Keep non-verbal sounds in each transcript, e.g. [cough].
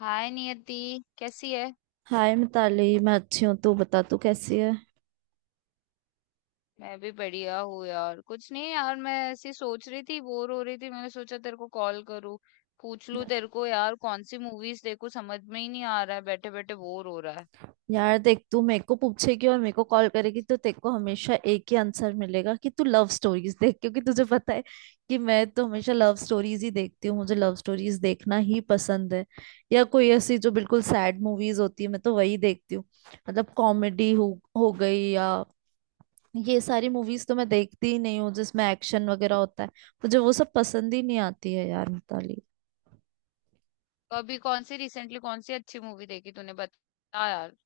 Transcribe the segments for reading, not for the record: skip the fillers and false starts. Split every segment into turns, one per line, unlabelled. हाय नियति। कैसी है।
हाय मिताली, मैं अच्छी हूँ। तू बता, तू कैसी है?
मैं भी बढ़िया हूँ यार। कुछ नहीं यार, मैं ऐसी सोच रही थी, बोर हो रही थी, मैंने सोचा तेरे को कॉल करूँ, पूछ लूँ तेरे को यार कौन सी मूवीज देखूँ। समझ में ही नहीं आ रहा है, बैठे बैठे बोर हो रहा है।
यार देख, तू मेरे को पूछेगी और मेरे को कॉल करेगी तो तेरे को हमेशा एक ही आंसर मिलेगा कि तू लव स्टोरीज देख, क्योंकि तुझे पता है कि मैं तो हमेशा लव स्टोरीज ही देखती हूँ। मुझे लव स्टोरीज देखना ही पसंद है, या कोई ऐसी जो बिल्कुल सैड मूवीज होती है, मैं तो वही देखती हूँ। मतलब कॉमेडी हो गई या ये सारी मूवीज तो मैं देखती ही नहीं हूँ जिसमें एक्शन वगैरह होता है। मुझे वो सब पसंद ही नहीं आती है यार मिताली।
तो अभी कौन सी रिसेंटली कौन सी अच्छी मूवी देखी तूने, बता यार।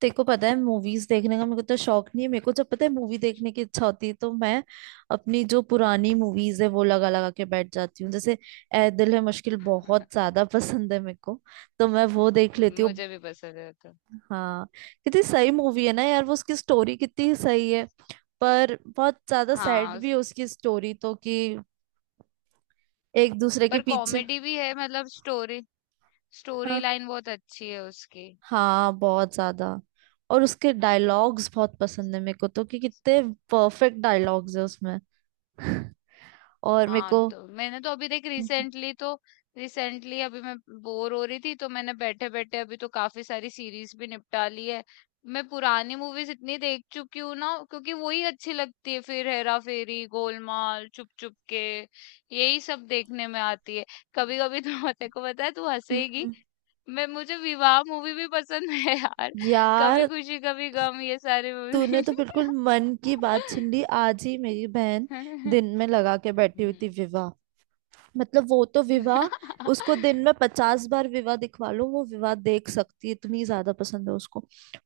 तेरे को पता है, मूवीज देखने का मेरे को तो शौक नहीं है। मेरे को जब पता है मूवी देखने की इच्छा होती है तो मैं अपनी जो पुरानी मूवीज है वो लगा लगा के बैठ जाती हूँ। जैसे ए दिल है मुश्किल बहुत
[laughs]
ज्यादा पसंद है मेरे को, तो मैं वो देख लेती हूँ।
मुझे भी पसंद है तो।
हाँ, कितनी सही मूवी है ना यार वो। उसकी स्टोरी कितनी सही है, पर बहुत ज्यादा सैड
हाँ।
भी है उसकी स्टोरी तो, कि एक दूसरे के
पर
पीछे।
कॉमेडी भी है, मतलब स्टोरी, स्टोरी
हाँ।
लाइन बहुत अच्छी है उसकी।
हाँ, बहुत ज्यादा। और उसके डायलॉग्स बहुत पसंद है मेरे को, तो कि कितने परफेक्ट डायलॉग्स है उसमें। और मेरे
हाँ,
को
तो मैंने तो अभी देख
हम्म।
रिसेंटली तो रिसेंटली अभी मैं बोर हो रही थी तो मैंने बैठे बैठे अभी तो काफी सारी सीरीज भी निपटा ली है। मैं पुरानी मूवीज इतनी देख चुकी हूँ ना, क्योंकि वही अच्छी लगती है। फिर हेरा फेरी, गोलमाल, चुप चुप के, यही सब देखने में आती है। कभी कभी तो [laughs] तेरे को पता है, तू हंसेगी।
हम्म।
मैं मुझे विवाह मूवी भी पसंद है यार। कभी
यार
खुशी कभी गम, ये सारी
तूने
मूवी।
तो बिल्कुल मन की बात छीन ली आज ही मेरी बहन। दिन
[laughs]
में लगा के बैठी हुई
हम्म।
थी विवाह। मतलब वो तो विवाह, उसको दिन में
[laughs]
पचास बार विवाह दिखवा लो वो विवाह देख सकती है, इतनी ज्यादा पसंद है उसको।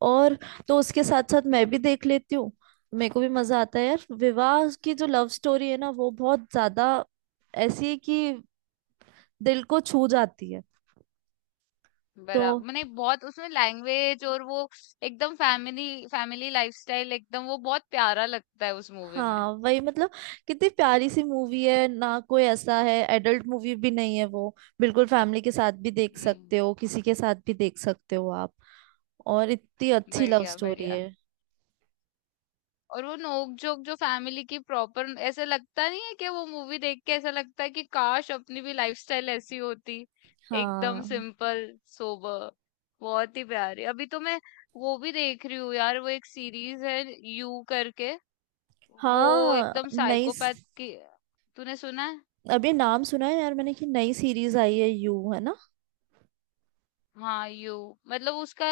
और तो उसके साथ साथ मैं भी देख लेती हूँ। मेरे को भी मजा आता है यार। विवाह की जो लव स्टोरी है ना वो बहुत ज्यादा ऐसी है कि दिल को छू जाती है तो।
बराबर, मैंने बहुत उसमें लैंग्वेज और वो एकदम फैमिली फैमिली लाइफस्टाइल एकदम वो बहुत प्यारा लगता है उस मूवी में।
हाँ वही, मतलब कितनी प्यारी सी मूवी है ना। कोई ऐसा है, एडल्ट मूवी भी नहीं है वो, बिल्कुल फैमिली के साथ भी देख
हम्म।
सकते हो, किसी के साथ भी देख सकते हो आप। और इतनी अच्छी लव
बढ़िया
स्टोरी
बढ़िया।
है।
और वो नोक जोक जो फैमिली की प्रॉपर, ऐसे लगता नहीं है कि वो मूवी देख के ऐसा लगता है कि काश अपनी भी लाइफस्टाइल ऐसी होती। एकदम
हाँ।
सिंपल, सोबर, बहुत ही प्यारी। अभी तो मैं वो भी देख रही हूँ यार, वो एक सीरीज है यू करके। वो
हाँ।
एकदम साइकोपैथ की। तूने सुना है?
अभी नाम सुना है यार मैंने कि नई सीरीज आई है यू, है ना।
हाँ, यू मतलब उसका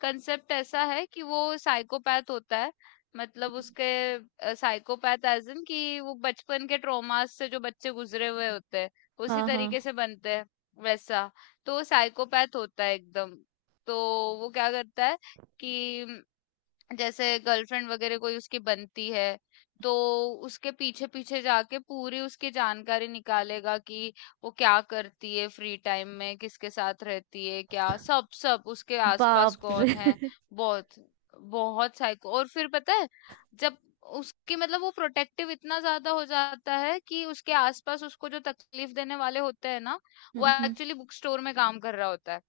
कंसेप्ट ऐसा है कि वो साइकोपैथ होता है। मतलब उसके साइकोपैथ एज इन कि वो बचपन के ट्रॉमास से जो बच्चे गुजरे हुए होते हैं, उसी
हाँ।
तरीके
हाँ।
से बनते हैं, वैसा। तो वो साइकोपैथ होता है एकदम। तो वो क्या करता है कि जैसे गर्लफ्रेंड वगैरह कोई उसकी बनती है, तो उसके पीछे पीछे जाके पूरी उसकी जानकारी निकालेगा कि वो क्या करती है, फ्री टाइम में किसके साथ रहती है, क्या सब सब उसके आसपास
बाप रे।
कौन है।
[laughs]
बहुत बहुत साइको। और फिर पता है, जब उसकी मतलब वो प्रोटेक्टिव इतना ज्यादा हो जाता है कि उसके आसपास उसको जो तकलीफ देने वाले होते हैं ना,
हम्म,
वो
हम्म।
एक्चुअली बुक स्टोर में काम कर रहा होता है।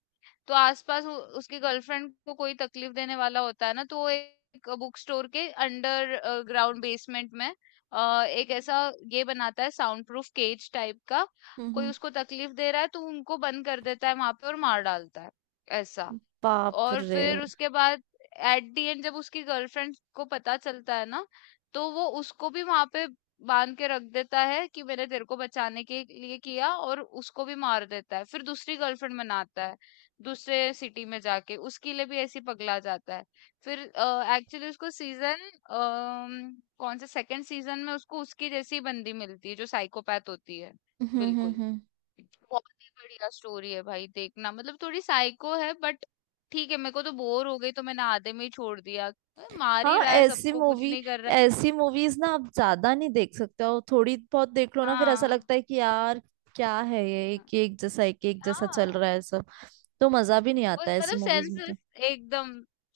तो आसपास उ उसकी गर्लफ्रेंड को कोई तकलीफ देने वाला होता है ना, तो वो एक बुक स्टोर के अंडर ग्राउंड बेसमेंट में एक ऐसा ये बनाता है साउंड प्रूफ केज टाइप का।
हम्म,
कोई
हम्म।
उसको तकलीफ दे रहा है तो उनको बंद कर देता है वहाँ पे और मार डालता है, ऐसा।
बाप
और
रे।
फिर उसके बाद एट द एंड जब उसकी गर्लफ्रेंड को पता चलता है ना, तो वो उसको भी वहां पे बांध के रख देता है कि मैंने तेरे को बचाने के लिए किया, और उसको भी मार देता है। फिर दूसरी गर्लफ्रेंड बनाता है दूसरे सिटी में जाके, उसके लिए भी ऐसी पगला जाता है। फिर एक्चुअली उसको सीजन कौन से सेकंड सीजन में उसको उसकी जैसी बंदी मिलती है जो साइकोपैथ होती है।
हम्म, हम्म,
बिल्कुल,
हम्म।
बहुत ही बढ़िया स्टोरी है भाई, देखना। मतलब थोड़ी साइको है बट ठीक है। मेरे को तो बोर हो गई तो मैंने आधे में ही छोड़ दिया, अरे मार ही
हाँ
रहा है
ऐसी
सबको, कुछ
मूवी,
नहीं कर रहा है।
ऐसी मूवीज ना आप ज्यादा नहीं देख सकते हो। थोड़ी बहुत देख लो ना, फिर ऐसा
हाँ
लगता है कि यार क्या है ये,
हाँ
एक एक जैसा, एक एक जैसा चल
हाँ।
रहा है सब। तो मजा भी नहीं
वो
आता है ऐसी
मतलब
मूवीज में तो।
सेंसलेस, एकदम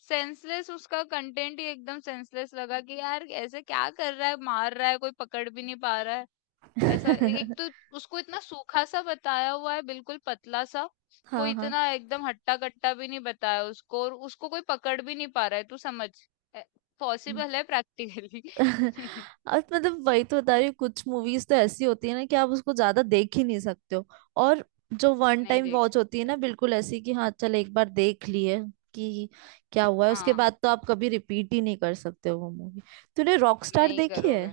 सेंसलेस, उसका कंटेंट ही एकदम सेंसलेस लगा कि यार ऐसे क्या कर रहा है, मार रहा है, कोई पकड़ भी नहीं पा रहा है। ऐसा। एक
[laughs]
तो उसको इतना सूखा सा बताया हुआ है, बिल्कुल पतला सा। कोई
हाँ।
इतना एकदम हट्टा कट्टा भी नहीं बताया उसको, और उसको कोई पकड़ भी नहीं पा रहा है, तू समझ,
हाँ।
पॉसिबल है प्रैक्टिकली।
[laughs]
[laughs]
अब मतलब वही तो बता रही हूँ, कुछ मूवीज तो ऐसी होती है ना कि आप उसको ज्यादा देख ही नहीं सकते हो। और जो वन
नहीं
टाइम
देख
वॉच होती है
सकते।
ना, बिल्कुल ऐसी कि हाँ चल एक बार देख लिए कि क्या हुआ है, उसके
हाँ,
बाद तो आप कभी रिपीट ही नहीं कर सकते हो वो मूवी। तूने रॉकस्टार
नहीं
देखी है?
करोगे।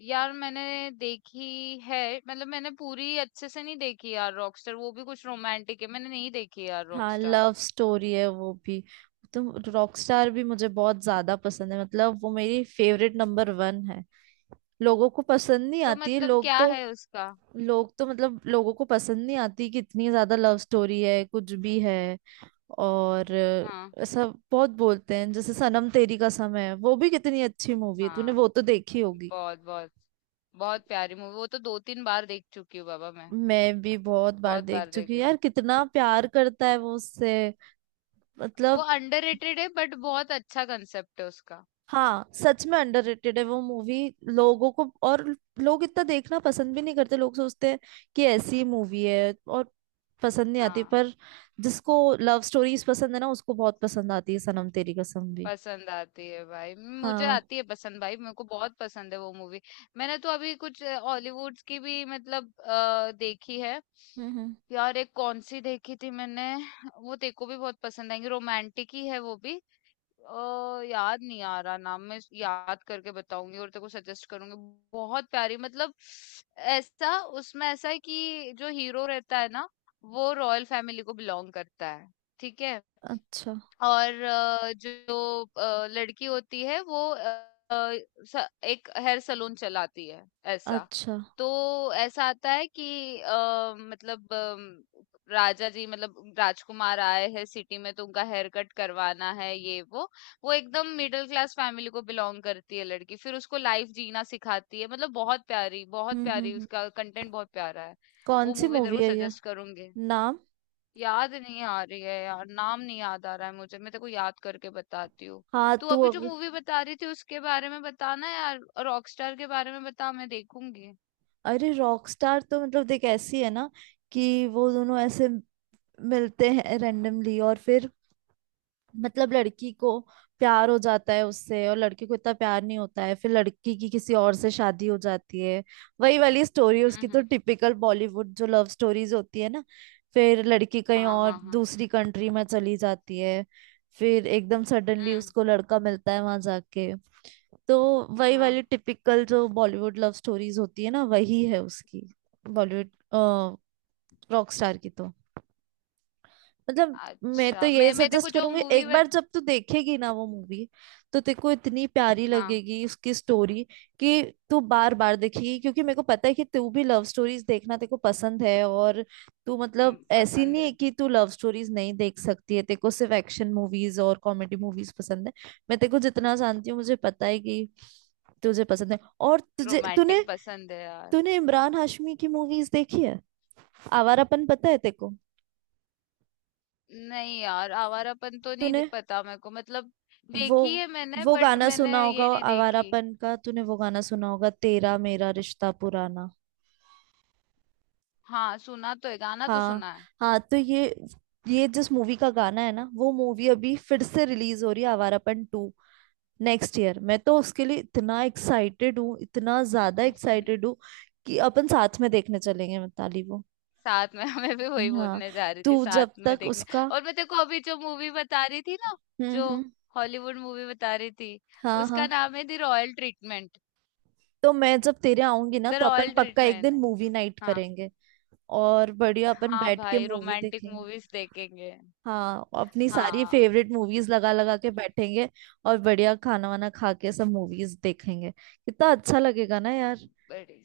यार मैंने देखी है, मतलब मैंने पूरी अच्छे से नहीं देखी यार रॉकस्टार, वो भी कुछ रोमांटिक है, मैंने नहीं देखी यार
हाँ
रॉकस्टार।
लव स्टोरी है वो भी, तो रॉकस्टार भी मुझे बहुत ज्यादा पसंद है। मतलब वो मेरी फेवरेट नंबर वन है। लोगों को पसंद नहीं
तो
आती है,
मतलब
लोग
क्या
तो,
है उसका?
लोग तो मतलब लोगों को पसंद नहीं आती कि इतनी ज्यादा लव स्टोरी है कुछ भी है और
हाँ
ऐसा बहुत बोलते हैं। जैसे सनम तेरी कसम है, वो भी कितनी अच्छी मूवी है। तूने वो
हाँ,
तो देखी होगी।
बहुत बहुत बहुत प्यारी मूवी, वो तो दो तीन बार देख चुकी हूँ बाबा मैं।
मैं भी बहुत बार
बहुत
देख
बार
चुकी
देखी
हूँ।
हूँ।
यार कितना प्यार करता है वो उससे,
वो
मतलब।
अंडररेटेड है बट बहुत अच्छा कंसेप्ट है उसका।
हाँ सच में अंडररेटेड है वो मूवी। लोगों को, और लोग इतना देखना पसंद भी नहीं करते। लोग सोचते हैं कि ऐसी मूवी है और पसंद नहीं आती,
हाँ,
पर जिसको लव स्टोरीज पसंद है ना उसको बहुत पसंद आती है सनम तेरी कसम भी।
पसंद आती है भाई। मुझे
हाँ।
आती है पसंद भाई, मेरे को बहुत पसंद है वो मूवी। मैंने तो अभी कुछ हॉलीवुड की भी मतलब देखी है।
हम्म, हम्म।
यार एक कौन सी देखी थी मैंने, वो तेको भी बहुत पसंद आएंगी, रोमांटिक ही है वो भी। याद नहीं आ रहा नाम, मैं याद करके बताऊंगी और तेरे को सजेस्ट करूंगी। बहुत प्यारी मतलब, ऐसा उसमें ऐसा है कि जो हीरो रहता है ना, वो रॉयल फैमिली को बिलोंग करता है, ठीक है।
अच्छा।
और जो लड़की होती है, वो एक हेयर सलून चलाती है, ऐसा।
अच्छा।
तो ऐसा आता है कि मतलब राजा जी मतलब राजकुमार आए हैं सिटी में, तो उनका हेयर कट करवाना है ये वो। वो एकदम मिडिल क्लास फैमिली को बिलोंग करती है लड़की, फिर उसको लाइफ जीना सिखाती है, मतलब बहुत प्यारी बहुत
हम्म,
प्यारी,
हम्म।
उसका कंटेंट बहुत प्यारा है।
कौन
वो
सी
मूवी तेरे
मूवी
को
है ये?
सजेस्ट करूंगी।
नाम?
याद नहीं आ रही है यार, नाम नहीं याद आ रहा है मुझे, मैं तेको याद करके बताती हूँ।
हाँ,
तू अभी जो मूवी बता रही थी उसके बारे में बताना यार, रॉकस्टार के बारे में बता, मैं देखूंगी।
अरे रॉकस्टार तो मतलब देख, ऐसी है ना कि वो दोनों ऐसे मिलते हैं रेंडमली और फिर मतलब लड़की को प्यार हो जाता है उससे, और लड़के को इतना प्यार नहीं होता है। फिर लड़की की किसी और से शादी हो जाती है। वही वाली स्टोरी है उसकी
हम्म।
तो,
हम्म।
टिपिकल बॉलीवुड जो लव स्टोरीज होती है ना। फिर लड़की कहीं
हाँ
और
हाँ हाँ।
दूसरी कंट्री में चली जाती है, फिर एकदम सडनली
हम्म।
उसको लड़का मिलता है वहां जाके। तो वही वाली
हाँ।
टिपिकल जो बॉलीवुड लव स्टोरीज होती है ना, वही है उसकी। बॉलीवुड रॉक स्टार की तो मतलब, मैं तो
अच्छा,
ये
मैं तेको
सजेस्ट
जो
करूंगी।
मूवी
एक बार जब तू देखेगी ना वो मूवी, तो तेरे को इतनी प्यारी
हाँ।
लगेगी उसकी स्टोरी कि तू बार बार देखेगी। क्योंकि मेरे को पता है कि तू भी लव स्टोरीज देखना तेरे को पसंद है। और तू मतलब ऐसी
पसंद
नहीं है
है।
कि तू लव स्टोरीज नहीं देख सकती है, तेरे को सिर्फ एक्शन मूवीज और कॉमेडी मूवीज पसंद है। मैं तेरे को जितना जानती हूँ, मुझे पता है कि तुझे पसंद है। और तुझे, तूने,
रोमांटिक पसंद है यार।
तूने इमरान हाशमी की मूवीज देखी है? आवारापन, पता है तेरे को?
नहीं यार, आवारापन तो नहीं
तूने
पता मेरे को मतलब।
वो
देखी है मैंने
वो
बट
गाना
मैंने
सुना
ये
होगा
नहीं देखी।
आवारापन का, तूने वो गाना सुना होगा, तेरा मेरा रिश्ता पुराना।
हाँ सुना तो है, गाना तो
हाँ।
सुना है।
हाँ तो ये जिस मूवी का गाना है ना, वो मूवी अभी फिर से रिलीज हो रही है, आवारापन टू, नेक्स्ट ईयर। मैं तो उसके लिए इतना एक्साइटेड हूँ, इतना ज्यादा एक्साइटेड हूँ
[laughs]
कि अपन साथ में देखने चलेंगे मिताली वो।
साथ में [laughs] मैं भी वही
हाँ
बोलने जा रही थी,
तू
साथ
जब
में
तक
देखने।
उसका।
और मैं तेरे को अभी जो मूवी बता रही थी ना, जो
हम्म, हम्म।
हॉलीवुड मूवी बता रही थी,
हाँ। हाँ।
उसका नाम है द रॉयल ट्रीटमेंट।
तो मैं जब तेरे आऊंगी ना
द
तो अपन
रॉयल
पक्का एक
ट्रीटमेंट
दिन
है।
मूवी नाइट
हाँ।
करेंगे। और बढ़िया अपन
हाँ
बैठ के
भाई,
मूवी
रोमांटिक
देखेंगे।
मूवीज देखेंगे।
हाँ अपनी सारी
हाँ।
फेवरेट मूवीज लगा लगा के बैठेंगे। और बढ़िया खाना वाना खा के सब मूवीज देखेंगे। कितना अच्छा लगेगा ना यार।
बड़ी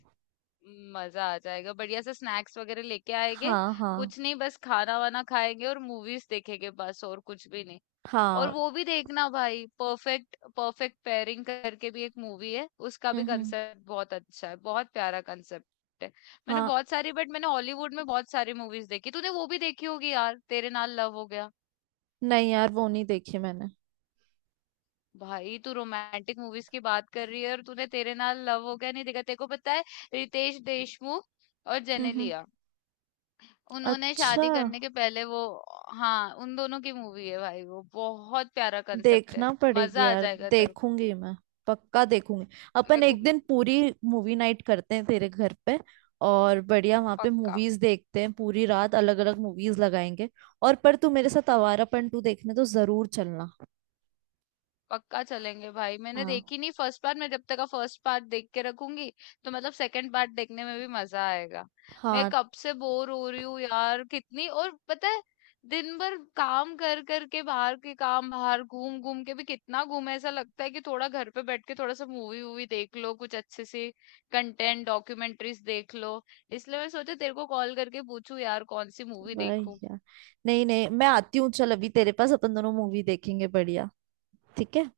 मजा आ जाएगा, बढ़िया से स्नैक्स वगैरह लेके आएंगे।
हाँ, हाँ।
कुछ नहीं, बस खाना वाना खाएंगे और मूवीज देखेंगे, बस और कुछ भी नहीं। और
हाँ।
वो भी देखना भाई, परफेक्ट परफेक्ट पेयरिंग करके भी एक मूवी है, उसका
हम्म,
भी
हम्म।
कंसेप्ट बहुत अच्छा है, बहुत प्यारा कंसेप्ट है। मैंने
हाँ
बहुत सारी बट मैंने, हॉलीवुड में बहुत सारी मूवीज देखी, तूने वो भी देखी होगी यार, तेरे नाल लव हो गया।
नहीं यार वो नहीं देखी मैंने।
भाई तू रोमांटिक मूवीज की बात कर रही है और तूने तेरे नाल लव हो गया नहीं देखा? तेरे को पता है, रितेश देशमुख और
हम्म, हम्म।
जेनेलिया, उन्होंने
अच्छा।
शादी करने के पहले वो। हाँ, उन दोनों की मूवी है भाई, वो बहुत प्यारा कंसेप्ट है।
देखना पड़ेगी
मजा आ
यार,
जाएगा तेरे को।
देखूंगी मैं। पक्का देखूंगी। अपन
मेरे को
एक दिन पूरी मूवी नाइट करते हैं तेरे घर पे। और बढ़िया वहां पे
पक्का।
मूवीज देखते हैं पूरी रात, अलग अलग मूवीज लगाएंगे। और पर तू मेरे साथ आवारा पंटू देखने तो जरूर चलना।
पक्का चलेंगे भाई, मैंने
हाँ।
देखी नहीं फर्स्ट पार्ट, मैं जब तक का फर्स्ट पार्ट देख के रखूंगी तो मतलब सेकंड पार्ट देखने में भी मजा आएगा। मैं
हाँ
कब से बोर हो रही हूँ यार कितनी, और पता है, दिन भर काम कर कर के, बाहर के काम, बाहर घूम घूम के भी कितना घूमे, ऐसा लगता है कि थोड़ा घर पे बैठ के थोड़ा सा मूवी वूवी देख लो, कुछ अच्छे से कंटेंट, डॉक्यूमेंट्रीज देख लो। इसलिए मैं सोचा तेरे को कॉल करके पूछूं यार कौन सी मूवी
भाई
देखूं।
यार। नहीं नहीं, मैं आती हूँ, चल अभी तेरे पास, अपन दोनों मूवी देखेंगे बढ़िया। ठीक है।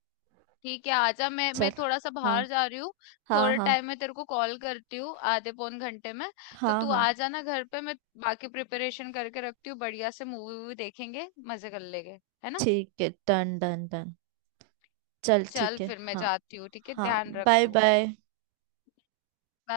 ठीक है, आजा। मैं
चल।
मैं थोड़ा सा
हाँ।
बाहर जा रही हूँ।
हाँ,
थोड़े
हाँ।
टाइम में तेरे को कॉल करती हूँ, आधे पौन घंटे में। तो
हाँ।
तू
हाँ
आ जाना घर पे, मैं बाकी प्रिपरेशन करके रखती हूँ, बढ़िया से मूवी वूवी देखेंगे, मजे कर लेंगे। है ना?
ठीक है, डन डन डन। चल
चल
ठीक है।
फिर मैं
हाँ।
जाती हूँ, ठीक है,
हाँ
ध्यान रख
बाय
तू।
बाय।
बाय।